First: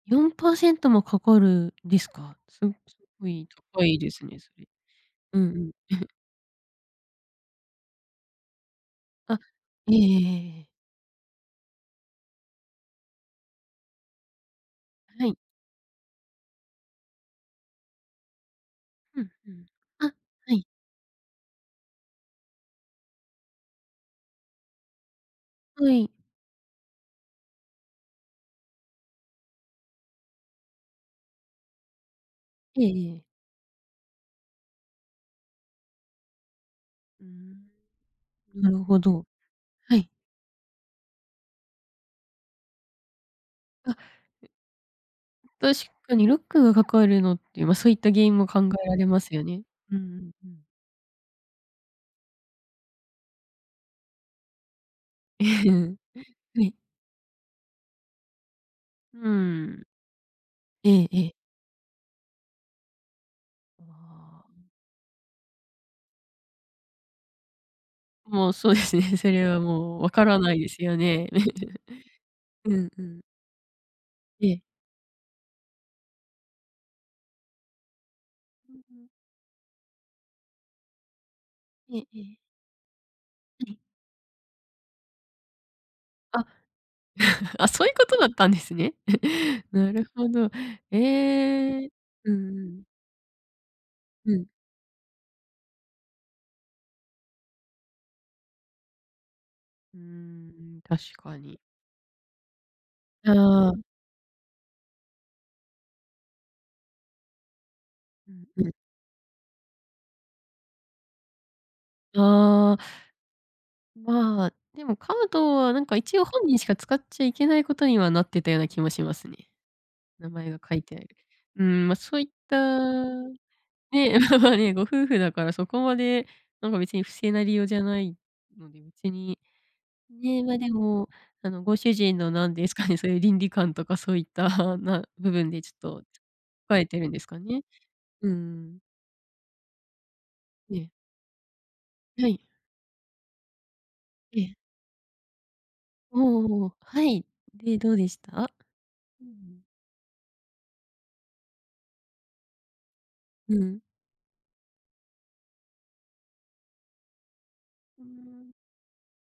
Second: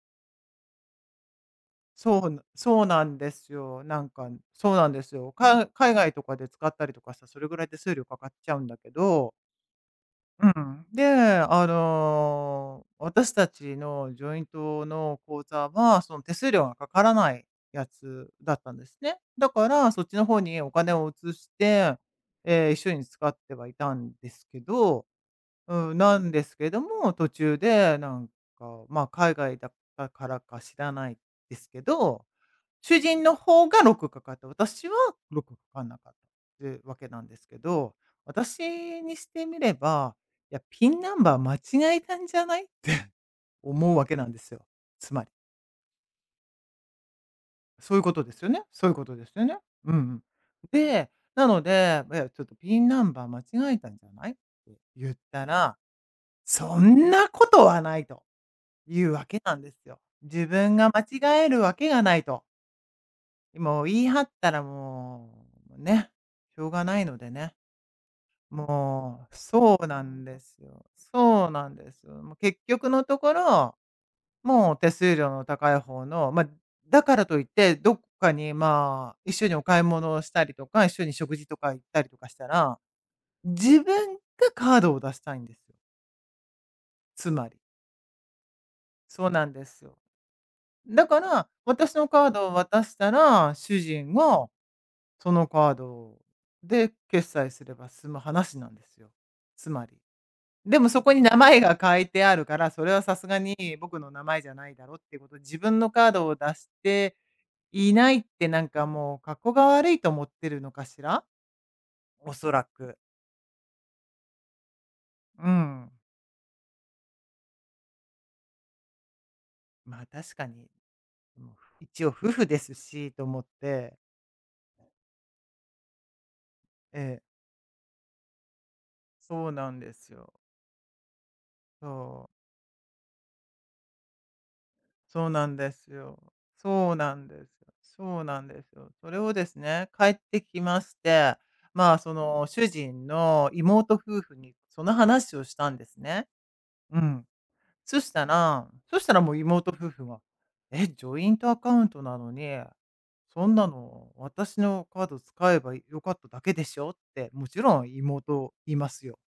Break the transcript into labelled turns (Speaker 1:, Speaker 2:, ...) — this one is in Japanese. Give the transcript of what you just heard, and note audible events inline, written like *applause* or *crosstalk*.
Speaker 1: 4%もかかるんです
Speaker 2: そう
Speaker 1: か？
Speaker 2: な
Speaker 1: すご
Speaker 2: そう
Speaker 1: *unintelligible* す
Speaker 2: なん
Speaker 1: ご
Speaker 2: で
Speaker 1: い
Speaker 2: すよ。
Speaker 1: 高い
Speaker 2: な
Speaker 1: で
Speaker 2: ん
Speaker 1: す
Speaker 2: か、
Speaker 1: ね、それ。
Speaker 2: そうなんですよ。
Speaker 1: うんう
Speaker 2: か
Speaker 1: ん。
Speaker 2: 海
Speaker 1: *chuckles*
Speaker 2: 外とかで使ったりとかしたらそれぐらい手数料かかっちゃうんだけど。
Speaker 1: あ、いえいえ。え
Speaker 2: う
Speaker 1: えええ。
Speaker 2: ん。で、あの私たちのジョイントの
Speaker 1: はい。
Speaker 2: 口座は、その手数料がかからないやつだったんですね。
Speaker 1: うん
Speaker 2: だ
Speaker 1: うん。
Speaker 2: から、そっ
Speaker 1: あ、
Speaker 2: ちの方
Speaker 1: は
Speaker 2: に
Speaker 1: い。
Speaker 2: お金を移して、ええ、一緒に使ってはいたんですけど、
Speaker 1: は
Speaker 2: うん、
Speaker 1: い。
Speaker 2: なんですけども、途中でなんかまあ、海外だったからか知らないですけど、
Speaker 1: ええ
Speaker 2: 主
Speaker 1: え
Speaker 2: 人
Speaker 1: え。
Speaker 2: の方がロックかかった、私はロックかかんなかったっていうわけな
Speaker 1: う
Speaker 2: ん
Speaker 1: ー
Speaker 2: です
Speaker 1: ん、
Speaker 2: けど、
Speaker 1: なるほ
Speaker 2: 私に
Speaker 1: ど、
Speaker 2: してみれ
Speaker 1: はい。
Speaker 2: ば、いや、「ピンナンバー間違えたんじゃない？」って *chuckles*
Speaker 1: あ。
Speaker 2: 思うわけなんで
Speaker 1: う。
Speaker 2: すよ。つまり。
Speaker 1: 確かにロックがかかるのっていう、ま、そうい
Speaker 2: そ
Speaker 1: っ
Speaker 2: ういう
Speaker 1: た
Speaker 2: こ
Speaker 1: 原
Speaker 2: とで
Speaker 1: 因
Speaker 2: す
Speaker 1: も
Speaker 2: よ
Speaker 1: 考
Speaker 2: ね、
Speaker 1: え
Speaker 2: そうい
Speaker 1: ら
Speaker 2: う
Speaker 1: れ
Speaker 2: こと
Speaker 1: ま
Speaker 2: です
Speaker 1: すよ
Speaker 2: よね。
Speaker 1: ね。
Speaker 2: うん
Speaker 1: うん
Speaker 2: う
Speaker 1: う
Speaker 2: ん。
Speaker 1: んうん。
Speaker 2: で、なので、いやちょっとピンナンバー間違えたんじゃない？って言ったら、
Speaker 1: *chuckles* はい。
Speaker 2: 「そんなことはない」というわ
Speaker 1: う
Speaker 2: けなんで
Speaker 1: ん。
Speaker 2: すよ。自分
Speaker 1: え
Speaker 2: が間
Speaker 1: えええ。
Speaker 2: 違えるわけがないと。もう言い張っ
Speaker 1: あ
Speaker 2: たら
Speaker 1: あ。
Speaker 2: もう、ね、しょうがないのでね。
Speaker 1: もうそうですね、そ
Speaker 2: もう、
Speaker 1: れは
Speaker 2: そう
Speaker 1: もう
Speaker 2: な
Speaker 1: 分か
Speaker 2: んで
Speaker 1: らな
Speaker 2: す
Speaker 1: いです
Speaker 2: よ。
Speaker 1: よね。
Speaker 2: そうなんですよ。もう
Speaker 1: *giggles*
Speaker 2: 結
Speaker 1: うん
Speaker 2: 局
Speaker 1: う
Speaker 2: のと
Speaker 1: ん。
Speaker 2: ころ、
Speaker 1: ええ。
Speaker 2: もう手数料の高い方の、ま、だからといって、どっかに
Speaker 1: うんうん。
Speaker 2: まあ、一緒にお買い物をしたりとか、一緒に食事とか行っ
Speaker 1: え
Speaker 2: た
Speaker 1: え
Speaker 2: りと
Speaker 1: え
Speaker 2: かし
Speaker 1: え。
Speaker 2: たら、
Speaker 1: はい。
Speaker 2: 自分がカードを出したいんです。
Speaker 1: あ、
Speaker 2: つまり。
Speaker 1: *giggles* あ、そういうことだったんですね。
Speaker 2: そうなんで
Speaker 1: *chuckles*
Speaker 2: す
Speaker 1: な
Speaker 2: よ。
Speaker 1: るほど。
Speaker 2: だから、
Speaker 1: ええ、
Speaker 2: 私のカー
Speaker 1: う
Speaker 2: ドを
Speaker 1: んう
Speaker 2: 渡
Speaker 1: ん。
Speaker 2: したら、主人
Speaker 1: うん。
Speaker 2: が、そのカードで決済すれば済む話なんですよ。つまり。
Speaker 1: うー
Speaker 2: で
Speaker 1: ん、
Speaker 2: もそ
Speaker 1: 確
Speaker 2: こに名
Speaker 1: かに。
Speaker 2: 前が書いてあるから、それはさす
Speaker 1: あ
Speaker 2: がに
Speaker 1: あ。
Speaker 2: 僕の名前じゃないだろっていうことで、自分のカードを出して、いないっ
Speaker 1: うん
Speaker 2: てな
Speaker 1: う
Speaker 2: ん
Speaker 1: ん。
Speaker 2: かもう「かっこが悪い」と思ってるのかしら？おそら
Speaker 1: あ
Speaker 2: く。
Speaker 1: あ。まあ、でも、カー
Speaker 2: う
Speaker 1: ドはなん
Speaker 2: ん。
Speaker 1: か一応本人しか使っちゃいけないことにはなってたような気もしますね。
Speaker 2: ま、
Speaker 1: 名
Speaker 2: 確か
Speaker 1: 前が
Speaker 2: に。
Speaker 1: 書いてある。
Speaker 2: でも、
Speaker 1: うーん、まあ、
Speaker 2: 一応
Speaker 1: そういっ
Speaker 2: 夫婦
Speaker 1: た、
Speaker 2: ですしと思って。
Speaker 1: ね、まあまあね、ご夫婦だからそこまでなんか別
Speaker 2: え
Speaker 1: に不
Speaker 2: え。
Speaker 1: 正な理由じゃないので、別に、
Speaker 2: そうなんですよ。
Speaker 1: ね、まあ、でもあのご主人
Speaker 2: そう。
Speaker 1: の何ですかね、そういう倫理観とかそういったな
Speaker 2: そう
Speaker 1: 部
Speaker 2: な
Speaker 1: 分
Speaker 2: ん
Speaker 1: で
Speaker 2: で
Speaker 1: ち
Speaker 2: す
Speaker 1: ょっと
Speaker 2: よ。
Speaker 1: 書い
Speaker 2: そう
Speaker 1: てるん
Speaker 2: な
Speaker 1: です
Speaker 2: ん
Speaker 1: か
Speaker 2: です。
Speaker 1: ね。
Speaker 2: そう
Speaker 1: う
Speaker 2: なんです
Speaker 1: ん。
Speaker 2: よ。それをですね、帰ってき
Speaker 1: え
Speaker 2: ま
Speaker 1: え。
Speaker 2: して、まあ、そ
Speaker 1: はい。
Speaker 2: の主人の妹夫婦
Speaker 1: え
Speaker 2: に
Speaker 1: え。
Speaker 2: その話をしたんですね。
Speaker 1: おお、
Speaker 2: う
Speaker 1: は
Speaker 2: ん。
Speaker 1: い。で、どう
Speaker 2: そ
Speaker 1: で
Speaker 2: し
Speaker 1: し
Speaker 2: た
Speaker 1: た？
Speaker 2: らそしたらもう
Speaker 1: *unintelligible*
Speaker 2: 妹夫婦が、え、ジョイントアカウントなのに、そん
Speaker 1: う
Speaker 2: な
Speaker 1: ん。
Speaker 2: の私のカード使えば良かっただけでしょって、もちろん
Speaker 1: ふーん。
Speaker 2: 妹言いますよ。